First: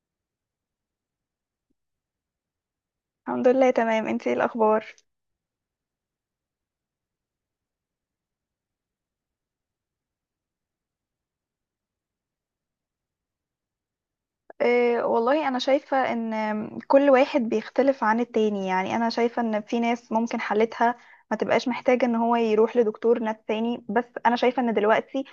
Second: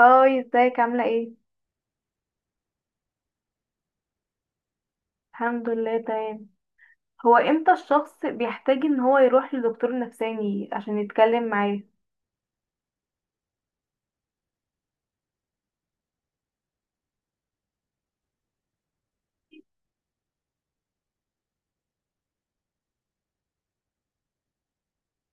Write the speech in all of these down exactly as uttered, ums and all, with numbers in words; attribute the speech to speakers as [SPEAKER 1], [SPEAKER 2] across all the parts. [SPEAKER 1] هاي، ازيك؟ عاملة ايه؟
[SPEAKER 2] الحمد لله، تمام. انتي ايه الاخبار؟
[SPEAKER 1] الحمد لله تمام. هو امتى الشخص بيحتاج ان هو يروح لدكتور نفساني عشان يتكلم معاه؟
[SPEAKER 2] اه، والله انا شايفة ان كل واحد بيختلف عن التاني. يعني انا شايفة ان في ناس ممكن حالتها ما تبقاش محتاجة ان هو يروح لدكتور نفس تاني. بس انا شايفة ان دلوقتي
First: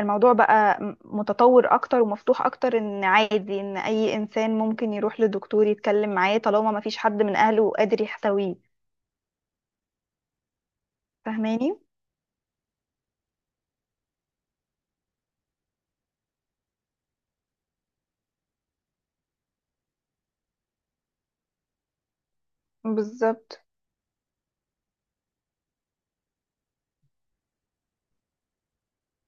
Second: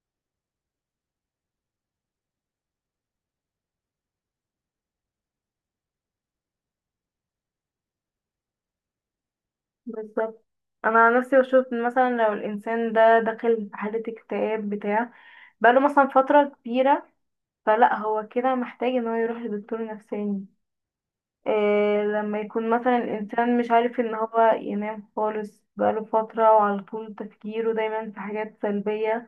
[SPEAKER 2] الموضوع بقى م- متطور اكتر ومفتوح اكتر، ان عادي ان اي انسان ممكن يروح لدكتور يتكلم معاه طالما ما فيش حد من اهله قادر يحتويه.
[SPEAKER 1] بالظبط. انا عن نفسي بشوف
[SPEAKER 2] فاهماني؟
[SPEAKER 1] إن مثلا لو الانسان ده داخل في حالة اكتئاب بتاع بقاله مثلا فترة كبيرة، فلا هو كده محتاج ان هو يروح لدكتور نفساني. إيه لما يكون مثلا الانسان
[SPEAKER 2] بالظبط.
[SPEAKER 1] مش عارف ان هو ينام خالص بقاله فترة وعلى طول تفكيره دايما في حاجات سلبية،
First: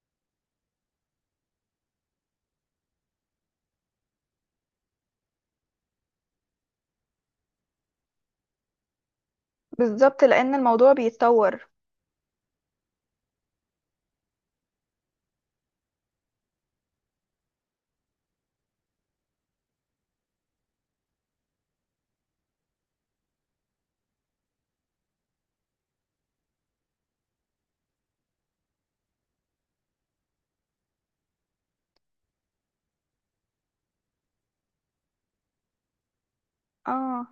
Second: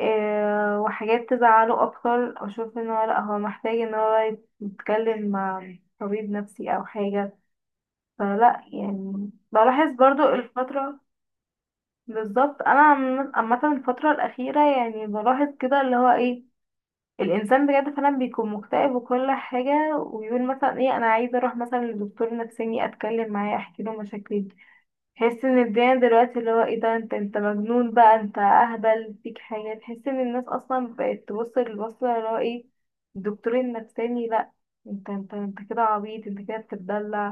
[SPEAKER 1] آه، وحاجات تزعله اكتر، اشوف ان هو لا هو محتاج ان هو يتكلم مع طبيب نفسي او حاجة. فلا يعني بلاحظ
[SPEAKER 2] بالظبط،
[SPEAKER 1] برضو
[SPEAKER 2] لان الموضوع
[SPEAKER 1] الفترة.
[SPEAKER 2] بيتطور.
[SPEAKER 1] بالظبط. انا عم- عامة الفترة الاخيرة يعني بلاحظ كده اللي هو ايه، الانسان بجد فعلا بيكون مكتئب وكل حاجة، ويقول مثلا ايه انا عايزة اروح مثلا لدكتور نفساني اتكلم معاه احكي له مشاكلي. تحس ان الدنيا دلوقتي اللي هو ايه ده، انت انت مجنون بقى، انت اهبل، فيك حاجة. تحس ان الناس اصلا بقت تبص للبص اللي هو ايه الدكتور النفساني، لا انت انت انت كده عبيط، انت كده بتتدلع،
[SPEAKER 2] اه،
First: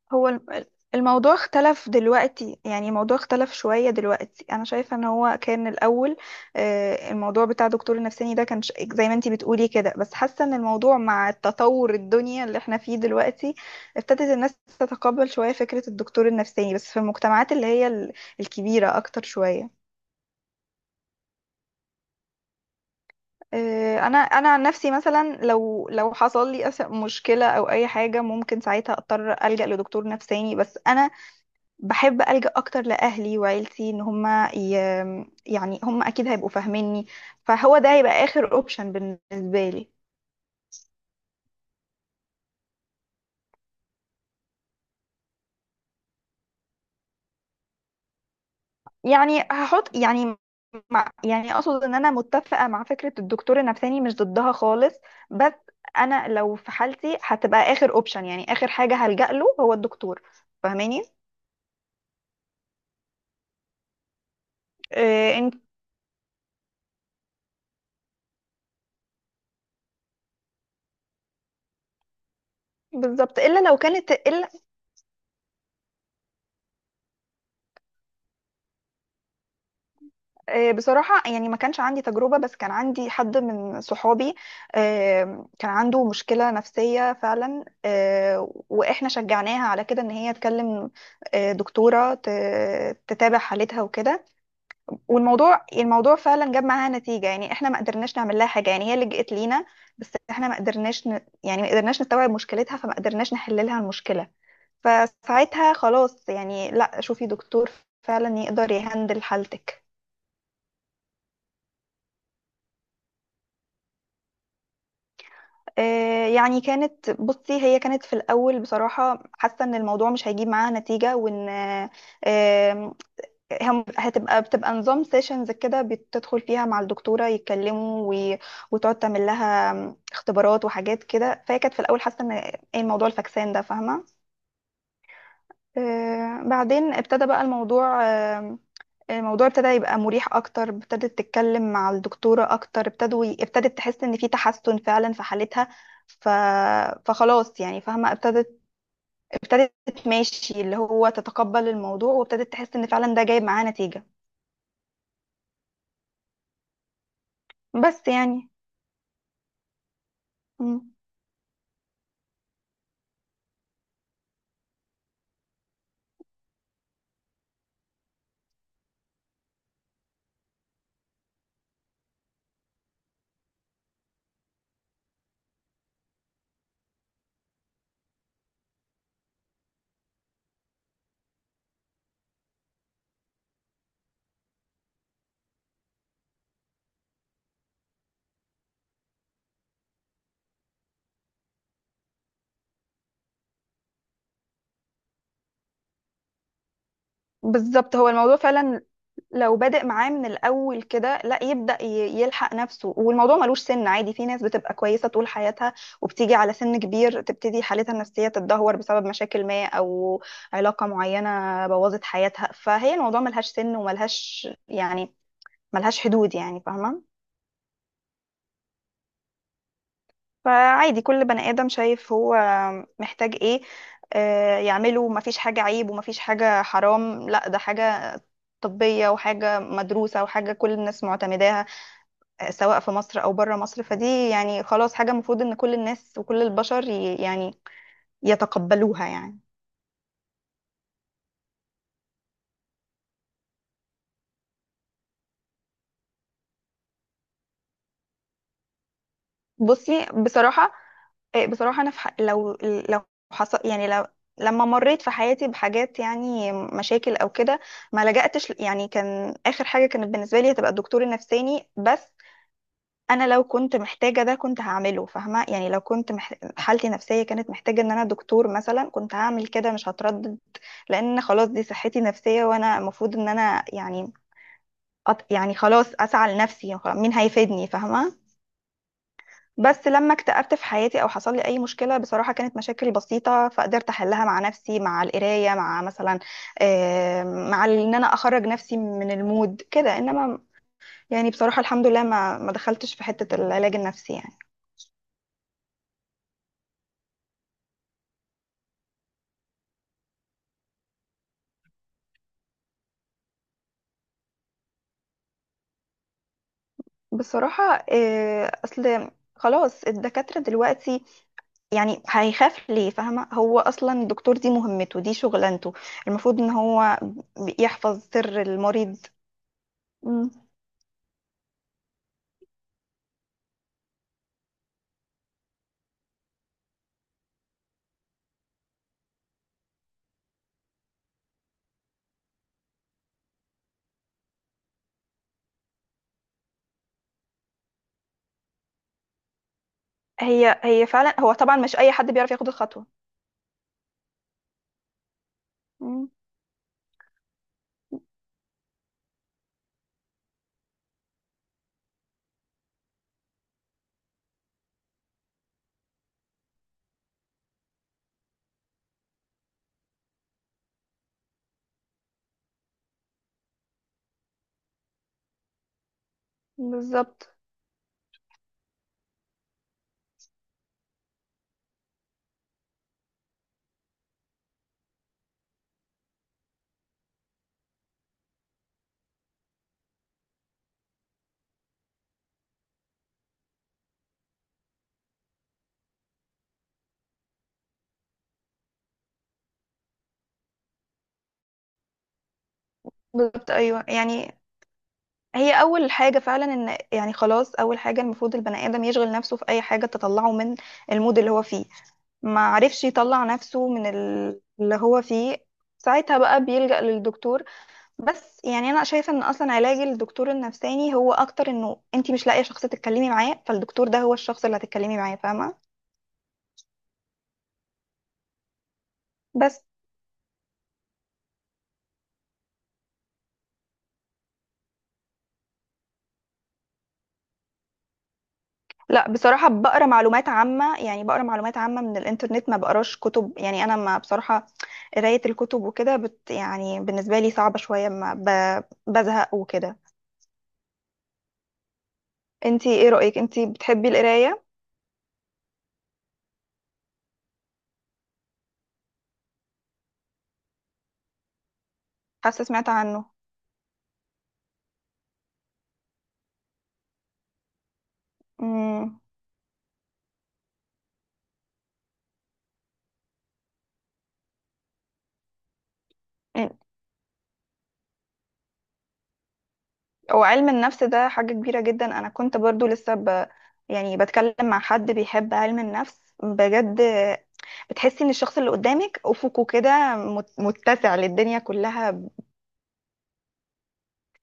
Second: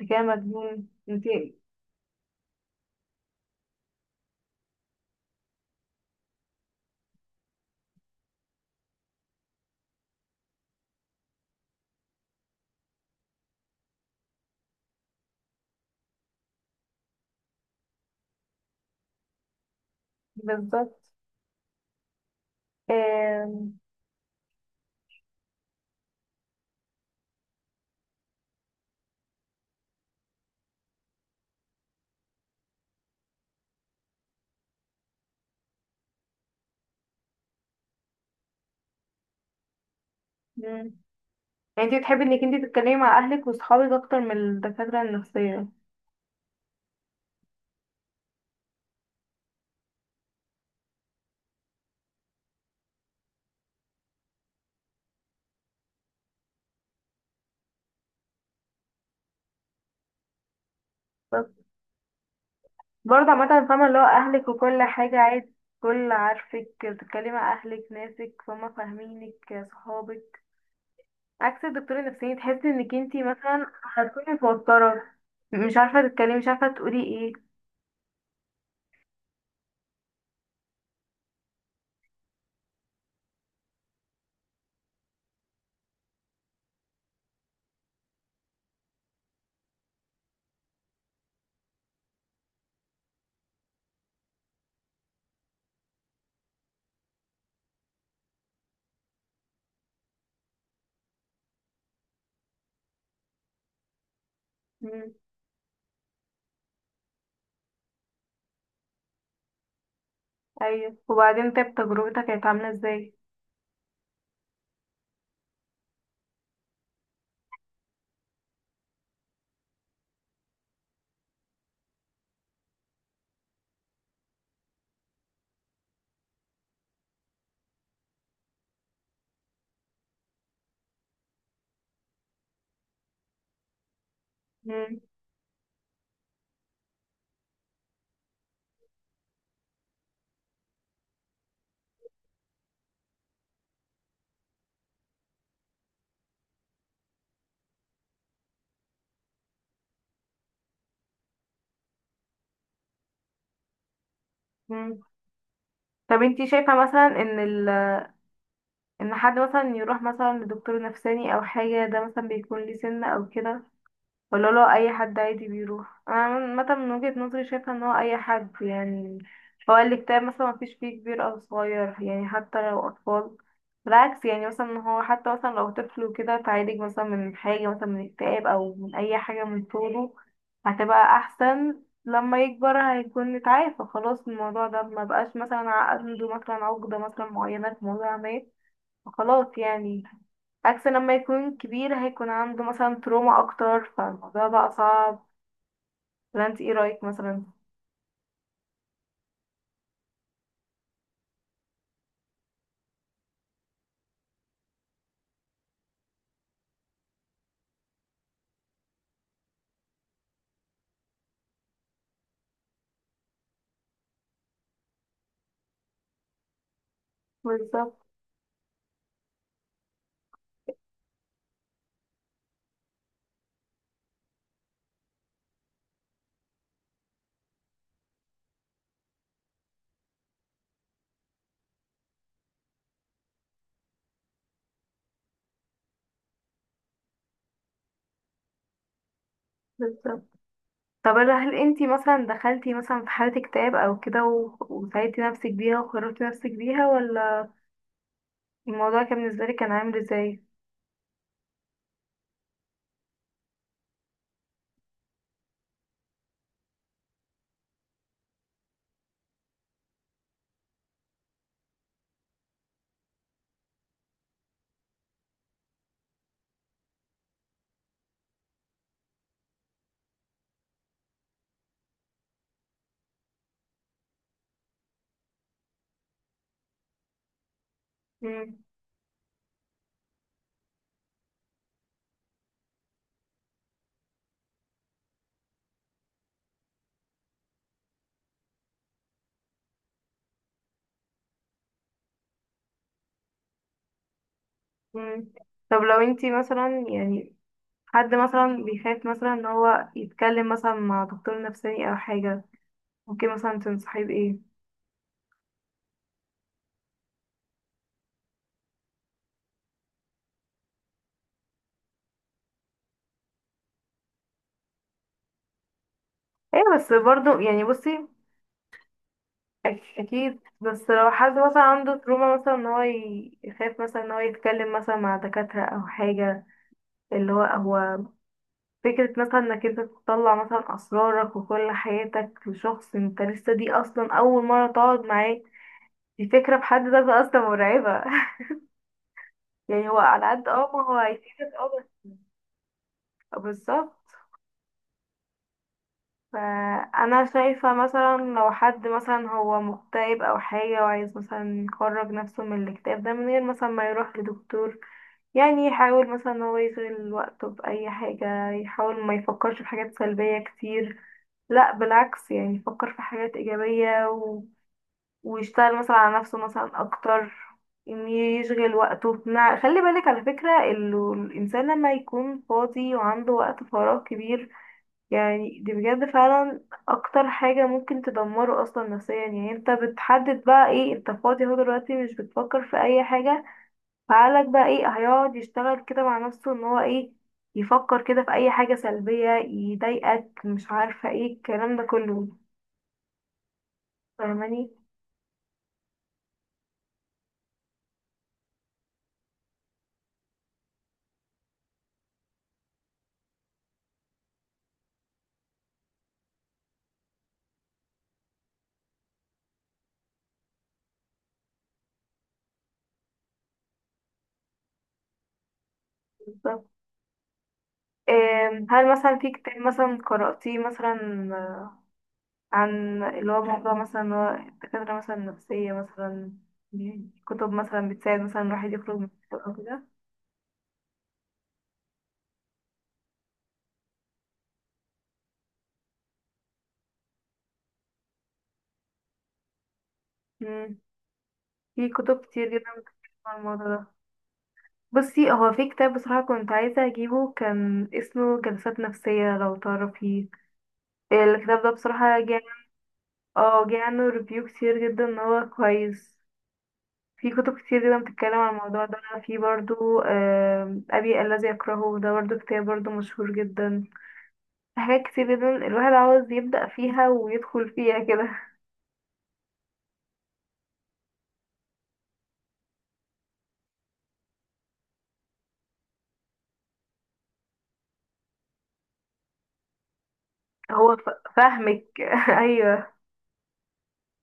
[SPEAKER 1] انت كده
[SPEAKER 2] هو الم-
[SPEAKER 1] مجنون انت.
[SPEAKER 2] الموضوع اختلف دلوقتي. يعني الموضوع اختلف شوية دلوقتي. أنا شايفة إن هو كان الأول، آه، الموضوع بتاع دكتور النفساني ده كان ش- زي ما انتي بتقولي كده، بس حاسة إن الموضوع مع التطور الدنيا اللي احنا فيه دلوقتي ابتدت الناس تتقبل شوية فكرة الدكتور النفساني، بس في المجتمعات اللي هي ال- الكبيرة أكتر شوية.
[SPEAKER 1] بالظبط. آم،
[SPEAKER 2] آه، انا انا عن نفسي مثلا لو لو حصل لي أس- مشكله او اي حاجه ممكن ساعتها اضطر الجا لدكتور نفساني، بس انا بحب ألجأ أكتر لأهلي وعيلتي. إن هما ي... يعني هما أكيد هيبقوا فاهميني. فهو ده هيبقى آخر أوبشن بالنسبة لي.
[SPEAKER 1] مم. يعني انت بتحبي انك انت تتكلمي مع اهلك وصحابك اكتر من الدكاترة النفسية؟
[SPEAKER 2] يعني هحط يعني مع... يعني أقصد إن أنا متفقة مع فكرة الدكتور النفساني، مش ضدها خالص. بس أنا لو في حالتي هتبقى آخر أوبشن، يعني آخر حاجة هلجأ له هو الدكتور. فاهماني؟
[SPEAKER 1] بس برضه عامة فاهمة، اللي هو اهلك وكل حاجة
[SPEAKER 2] إيه
[SPEAKER 1] عادي،
[SPEAKER 2] انت.
[SPEAKER 1] كل عارفك، بتتكلمي مع اهلك، ناسك فهم فاهمينك، صحابك، عكس الدكتور النفساني تحس انك انتي
[SPEAKER 2] بالظبط،
[SPEAKER 1] مثلا
[SPEAKER 2] إلا لو كانت
[SPEAKER 1] هتكوني
[SPEAKER 2] إلا.
[SPEAKER 1] متوترة، مش عارفة تتكلمي، مش عارفة تقولي ايه.
[SPEAKER 2] آه، بصراحة يعني ما كانش عندي تجربة، بس كان عندي حد من صحابي، آه، كان عنده مشكلة نفسية فعلا. آه، وإحنا شجعناها على كده إن هي تكلم آه، دكتورة ت- تتابع حالتها وكده. والموضوع الموضوع فعلا جاب معاها نتيجة. يعني إحنا ما قدرناش نعمل لها حاجة، يعني هي لجأت لينا بس إحنا ما قدرناش ن... يعني ما قدرناش نستوعب مشكلتها، فما قدرناش نحل لها المشكلة.
[SPEAKER 1] مم.
[SPEAKER 2] فساعتها خلاص يعني لا، شوفي دكتور فعلا يقدر يهندل حالتك.
[SPEAKER 1] ايوه، وبعدين طيب تجربتك كانت عاملة ازاي؟
[SPEAKER 2] آه، يعني كانت بصي، هي كانت في الأول بصراحة حاسة إن الموضوع مش هيجيب معاها نتيجة، وإن آه، آم، هم- هتبقى بتبقى نظام سيشنز كده، بتدخل فيها مع الدكتورة يتكلموا و- وتقعد تعمل لها اختبارات وحاجات كده. فهي كانت في الأول حاسة إن إيه الموضوع الفكسان ده، فاهمة.
[SPEAKER 1] مم.
[SPEAKER 2] آه، بعدين ابتدى بقى الموضوع. آه، آه، الموضوع ابتدى يبقى مريح اكتر، ابتدت تتكلم مع الدكتورة اكتر، ابتدوا ابتدت تحس ان في تحسن فعلا في حالتها. ف... فخلاص يعني فاهمة، ابتدت ابتدت ماشي اللي هو تتقبل الموضوع وابتدت تحس ان فعلا ده جايب معاه نتيجة.
[SPEAKER 1] مم. طب انتي شايفة مثلا ان ال...
[SPEAKER 2] بس يعني.
[SPEAKER 1] ان حد مثلا يروح مثلا لدكتور
[SPEAKER 2] مم.
[SPEAKER 1] نفساني او حاجة، ده مثلا بيكون ليه سن او كده؟ ولا لو اي حد عادي بيروح؟ انا عامة من وجهة نظري شايفة ان هو اي حد يعني، هو الاكتئاب مثلا مفيش فيه كبير او صغير، يعني حتى لو اطفال، بالعكس، يعني مثلا إن هو حتى مثلا لو طفل وكده تعالج مثلا من حاجة، مثلا من اكتئاب او من اي حاجة، من طوله هتبقى احسن، لما يكبر هيكون اتعافى خلاص من الموضوع ده، ما بقاش مثلا عنده مثلا عقدة مثلا معينة في موضوع ما، خلاص يعني. عكس لما يكون كبير هيكون عنده مثلا تروما اكتر فالموضوع بقى صعب. ولا انت ايه رايك مثلا؟
[SPEAKER 2] بالظبط، هو الموضوع فعلا لو بادئ معاه من الأول كده لا يبدأ ي- يلحق نفسه، والموضوع ملوش سن. عادي في ناس بتبقى كويسة طول حياتها وبتيجي على سن كبير تبتدي حالتها النفسية تتدهور بسبب مشاكل ما أو علاقة معينة بوظت حياتها. فهي الموضوع ملهاش سن وملهاش يعني ملهاش حدود، يعني فاهمة.
[SPEAKER 1] بالظبط.
[SPEAKER 2] فعادي كل بني آدم شايف هو محتاج إيه آه، يعمله، مفيش حاجة عيب ومفيش حاجة حرام، لا ده حاجة طبية وحاجة مدروسة وحاجة كل الناس معتمداها، آه، سواء في مصر او بره مصر. فدي يعني خلاص حاجه المفروض ان كل الناس وكل البشر ي- يعني يتقبلوها يعني.
[SPEAKER 1] بالظبط. طب هل هل انت مثلا دخلتي مثلا في حالة اكتئاب او كده، و- وساعدتي نفسك بيها وخرجتي نفسك بيها، ولا الموضوع كان بالنسبة لك كان عامل
[SPEAKER 2] بصي،
[SPEAKER 1] ازاي؟
[SPEAKER 2] بصراحه. آه، بصراحه انا في ح- لو لو حصل يعني لو لما مريت في حياتي بحاجات، يعني مشاكل او كده، ما لجأتش ل- يعني كان اخر حاجه كانت بالنسبه لي هتبقى الدكتور النفساني. بس انا لو كنت محتاجه ده كنت هعمله، فاهمه. يعني لو كنت مح... حالتي النفسيه كانت محتاجه ان انا دكتور مثلا كنت هعمل كده، مش هتردد. لان خلاص دي صحتي النفسيه، وانا المفروض ان انا يعني أط... يعني خلاص اسعى لنفسي، خلاص مين هيفيدني، فاهمه.
[SPEAKER 1] مم.
[SPEAKER 2] بس لما اكتئبت في حياتي او حصل لي اي مشكله، بصراحه كانت مشاكل بسيطه فقدرت احلها مع نفسي، مع القرايه، مع مثلا آه، مع ان انا اخرج نفسي من المود كده، انما يعني بصراحه الحمد لله ما ما دخلتش في حته العلاج النفسي يعني.
[SPEAKER 1] مم. طب لو انت مثلا يعني حد مثلا بيخاف مثلا ان هو يتكلم مثلا مع دكتور نفساني او حاجة، ممكن مثلا تنصحيه بايه؟
[SPEAKER 2] بصراحة آه، أصل خلاص الدكاترة دلوقتي، يعني هيخاف ليه؟ فاهمة، هو أصلا الدكتور دي مهمته، دي شغلانته، المفروض إن
[SPEAKER 1] ايه، بس
[SPEAKER 2] هو
[SPEAKER 1] برضو يعني
[SPEAKER 2] يحفظ
[SPEAKER 1] بصي،
[SPEAKER 2] سر المريض.
[SPEAKER 1] أك-
[SPEAKER 2] مم.
[SPEAKER 1] اكيد، بس لو حد مثلا عنده تروما مثلا ان هو ي- يخاف مثلا ان هو يتكلم مثلا مع دكاترة او حاجة، اللي هو هو فكرة مثلا انك انت تطلع مثلا اسرارك وكل حياتك لشخص انت لسه دي اصلا اول مرة تقعد معاه، دي فكرة بحد ذاتها اصلا مرعبة. يعني هو على قد
[SPEAKER 2] هي
[SPEAKER 1] اه ما
[SPEAKER 2] هي
[SPEAKER 1] هو
[SPEAKER 2] فعلا، هو
[SPEAKER 1] هيفيدك
[SPEAKER 2] طبعا
[SPEAKER 1] اه
[SPEAKER 2] مش أي
[SPEAKER 1] بس.
[SPEAKER 2] حد بيعرف ياخد الخطوة.
[SPEAKER 1] بالظبط.
[SPEAKER 2] مم.
[SPEAKER 1] فانا شايفة مثلا لو حد مثلا هو مكتئب او حاجة وعايز مثلا يخرج نفسه من الاكتئاب ده من غير مثلا ما يروح لدكتور، يعني يحاول مثلا ان هو يشغل وقته بأي حاجة، يحاول ما يفكرش في حاجات سلبية كتير، لا بالعكس يعني يفكر في حاجات إيجابية و... ويشتغل مثلا على نفسه مثلا أكتر.
[SPEAKER 2] بالظبط.
[SPEAKER 1] إن يشغل وقته، نع- خلي بالك على فكرة إنه الإنسان لما يكون فاضي وعنده وقت فراغ كبير، يعني دي بجد فعلا أكتر حاجة ممكن تدمره أصلا نفسيا. يعني أنت بتحدد بقى إيه، أنت فاضي أهو دلوقتي مش بتفكر في أي حاجة، فقالك بقى ايه، هيقعد يشتغل كده مع نفسه ان هو ايه، يفكر كده في اي حاجة سلبية يضايقك، مش عارفة ايه الكلام ده كله.
[SPEAKER 2] بالظبط، أيوه يعني.
[SPEAKER 1] فاهماني؟
[SPEAKER 2] هي اول حاجه فعلا ان يعني خلاص اول حاجه المفروض البني ادم يشغل نفسه في اي حاجه تطلعه من المود اللي هو فيه. ما عرفش يطلع نفسه من ال- اللي هو فيه ساعتها بقى بيلجأ للدكتور. بس يعني انا شايفه ان اصلا علاج الدكتور النفساني هو اكتر انه انت مش لاقيه شخص تتكلمي معاه، فالدكتور ده هو الشخص اللي هتتكلمي معاه، فاهمه.
[SPEAKER 1] بالظبط. آم، هل مثلا في كتاب
[SPEAKER 2] بس.
[SPEAKER 1] مثلا قرأتيه مثلا عن اللي هو موضوع مثلا اللي هو الدكاترة مثلا النفسية مثلا، دي كتب مثلا بتساعد مثلا الواحد يخرج من
[SPEAKER 2] لا
[SPEAKER 1] الاكتئاب
[SPEAKER 2] بصراحة
[SPEAKER 1] أو كده؟
[SPEAKER 2] بقرا معلومات عامة، يعني بقرا معلومات عامة من الإنترنت، ما بقراش كتب. يعني أنا، ما بصراحة، قراية الكتب وكده بت يعني بالنسبة لي صعبة شوية، ما ب... بزهق وكده.
[SPEAKER 1] مم. في كتب كتير
[SPEAKER 2] انتي
[SPEAKER 1] جدا
[SPEAKER 2] ايه
[SPEAKER 1] بتتكلم
[SPEAKER 2] رأيك،
[SPEAKER 1] عن
[SPEAKER 2] انتي
[SPEAKER 1] الموضوع ده.
[SPEAKER 2] بتحبي القراية؟
[SPEAKER 1] بصي، هو في كتاب بصراحة كنت عايزة أجيبه، كان اسمه جلسات نفسية، لو تعرفيه. الكتاب ده بصراحة جه،
[SPEAKER 2] حاسة سمعت عنه.
[SPEAKER 1] اه جه عنه ريفيو كتير جدا ان هو كويس. في كتب كتير جدا بتتكلم عن الموضوع ده.
[SPEAKER 2] امم.
[SPEAKER 1] في برضو آم، أبي الذي يكرهه، ده برضو كتاب برضو مشهور جدا. في حاجات كتير جدا الواحد عاوز يبدأ فيها ويدخل فيها كده.
[SPEAKER 2] هو علم النفس ده حاجة كبيرة جدا. أنا كنت برضو لسه ب... يعني بتكلم مع حد بيحب علم النفس بجد، بتحسي ان الشخص اللي قدامك افقه كده مت- متسع
[SPEAKER 1] هو ف-
[SPEAKER 2] للدنيا
[SPEAKER 1] فاهمك.
[SPEAKER 2] كلها،
[SPEAKER 1] أيوه،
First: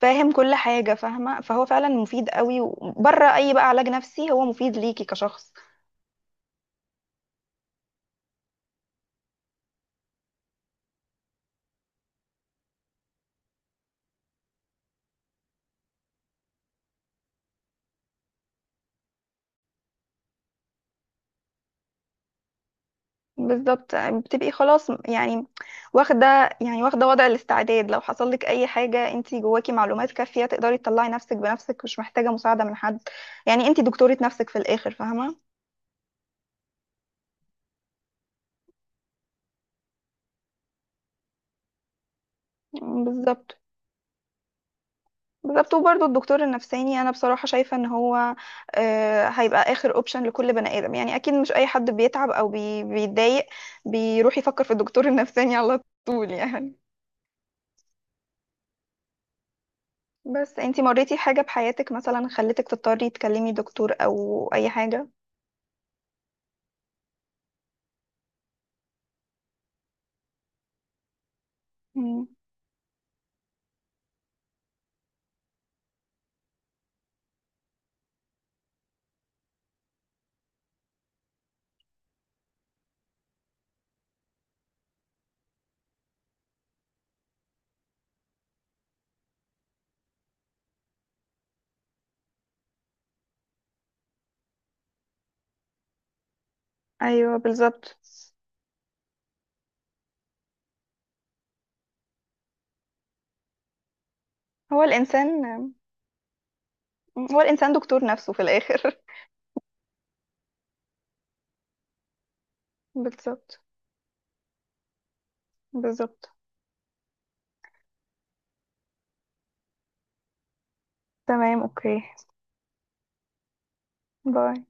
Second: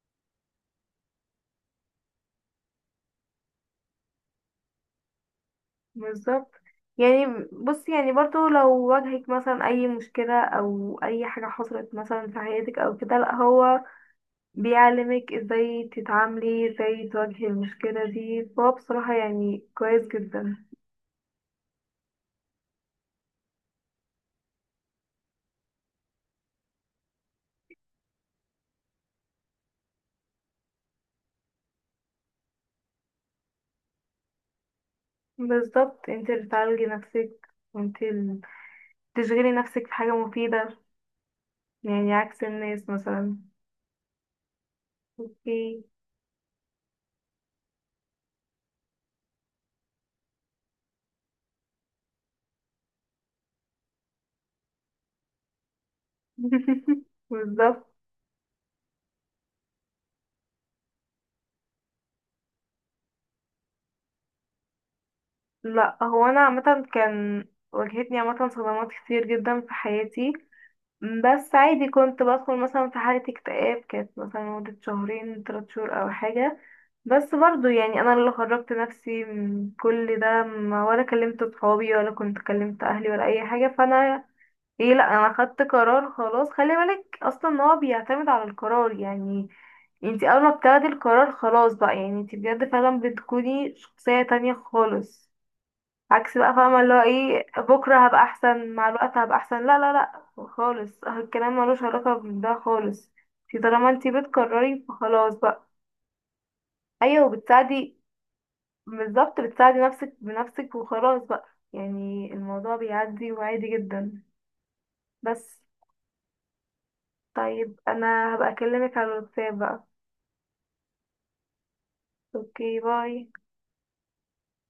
[SPEAKER 2] فاهم كل حاجة، فاهمة. فهو فعلا مفيد قوي، وبره أي بقى علاج نفسي هو مفيد ليكي كشخص.
[SPEAKER 1] بالظبط. يعني بص، يعني برضو لو واجهك مثلا أي مشكلة أو أي حاجة حصلت مثلا في حياتك أو كده، لأ هو بيعلمك ازاي تتعاملي، ازاي تواجهي المشكلة دي، فهو بصراحة يعني كويس جدا.
[SPEAKER 2] بالظبط. بتبقي خلاص يعني واخدة، يعني واخدة وضع الاستعداد. لو حصل لك أي حاجة انتي جواكي معلومات كافية تقدري تطلعي نفسك بنفسك، مش محتاجة مساعدة من حد. يعني انتي دكتورة نفسك في الآخر، فاهمة.
[SPEAKER 1] بالظبط، انت اللي تعالجي نفسك وانت اللي تشغلي نفسك في حاجة مفيدة، يعني عكس الناس مثلا.
[SPEAKER 2] بالظبط. بالظبط،
[SPEAKER 1] اوكي.
[SPEAKER 2] وبرضه الدكتور النفساني انا بصراحه شايفه ان هو آه، هيبقى اخر اوبشن لكل بني ادم. يعني اكيد مش اي حد بيتعب او بي- بيتضايق بيروح يفكر في الدكتور النفساني على طول يعني.
[SPEAKER 1] بالظبط.
[SPEAKER 2] بس انتي مريتي حاجه بحياتك مثلا خلتك تضطري تكلمي دكتور او اي حاجه؟
[SPEAKER 1] لا هو انا عامة كان واجهتني عامة صدمات كتير جدا في حياتي، م، بس عادي كنت
[SPEAKER 2] مم.
[SPEAKER 1] بدخل مثلا في حالة اكتئاب، كانت مثلا لمدة شهرين تلات شهور أو حاجة، بس برضو يعني أنا اللي خرجت نفسي من كل ده، ما ولا كلمت صحابي ولا كنت كلمت أهلي ولا أي حاجة. فأنا ايه، لأ أنا خدت قرار خلاص. خلي بالك أصلا إن هو بيعتمد على القرار، يعني انتي أول ما بتاخدي القرار خلاص بقى، يعني انتي بجد فعلا بتكوني شخصية تانية خالص. عكس بقى، فاهمة اللي هو
[SPEAKER 2] ايوه
[SPEAKER 1] ايه،
[SPEAKER 2] بالظبط.
[SPEAKER 1] بكرة هبقى احسن، مع الوقت هبقى احسن، لا لا لا خالص، الكلام ملوش علاقة بده خالص. انتي طالما انتي
[SPEAKER 2] هو
[SPEAKER 1] بتكرري فخلاص
[SPEAKER 2] الانسان
[SPEAKER 1] بقى. ايوه،
[SPEAKER 2] هو الانسان
[SPEAKER 1] وبتساعدي،
[SPEAKER 2] دكتور نفسه في الاخر.
[SPEAKER 1] بالظبط، بتساعدي نفسك بنفسك وخلاص بقى، يعني الموضوع بيعدي
[SPEAKER 2] بالظبط.
[SPEAKER 1] وعادي جدا. بس.
[SPEAKER 2] بالظبط.
[SPEAKER 1] طيب انا هبقى اكلمك على الواتساب بقى.
[SPEAKER 2] تمام، اوكي،
[SPEAKER 1] اوكي، باي.
[SPEAKER 2] باي.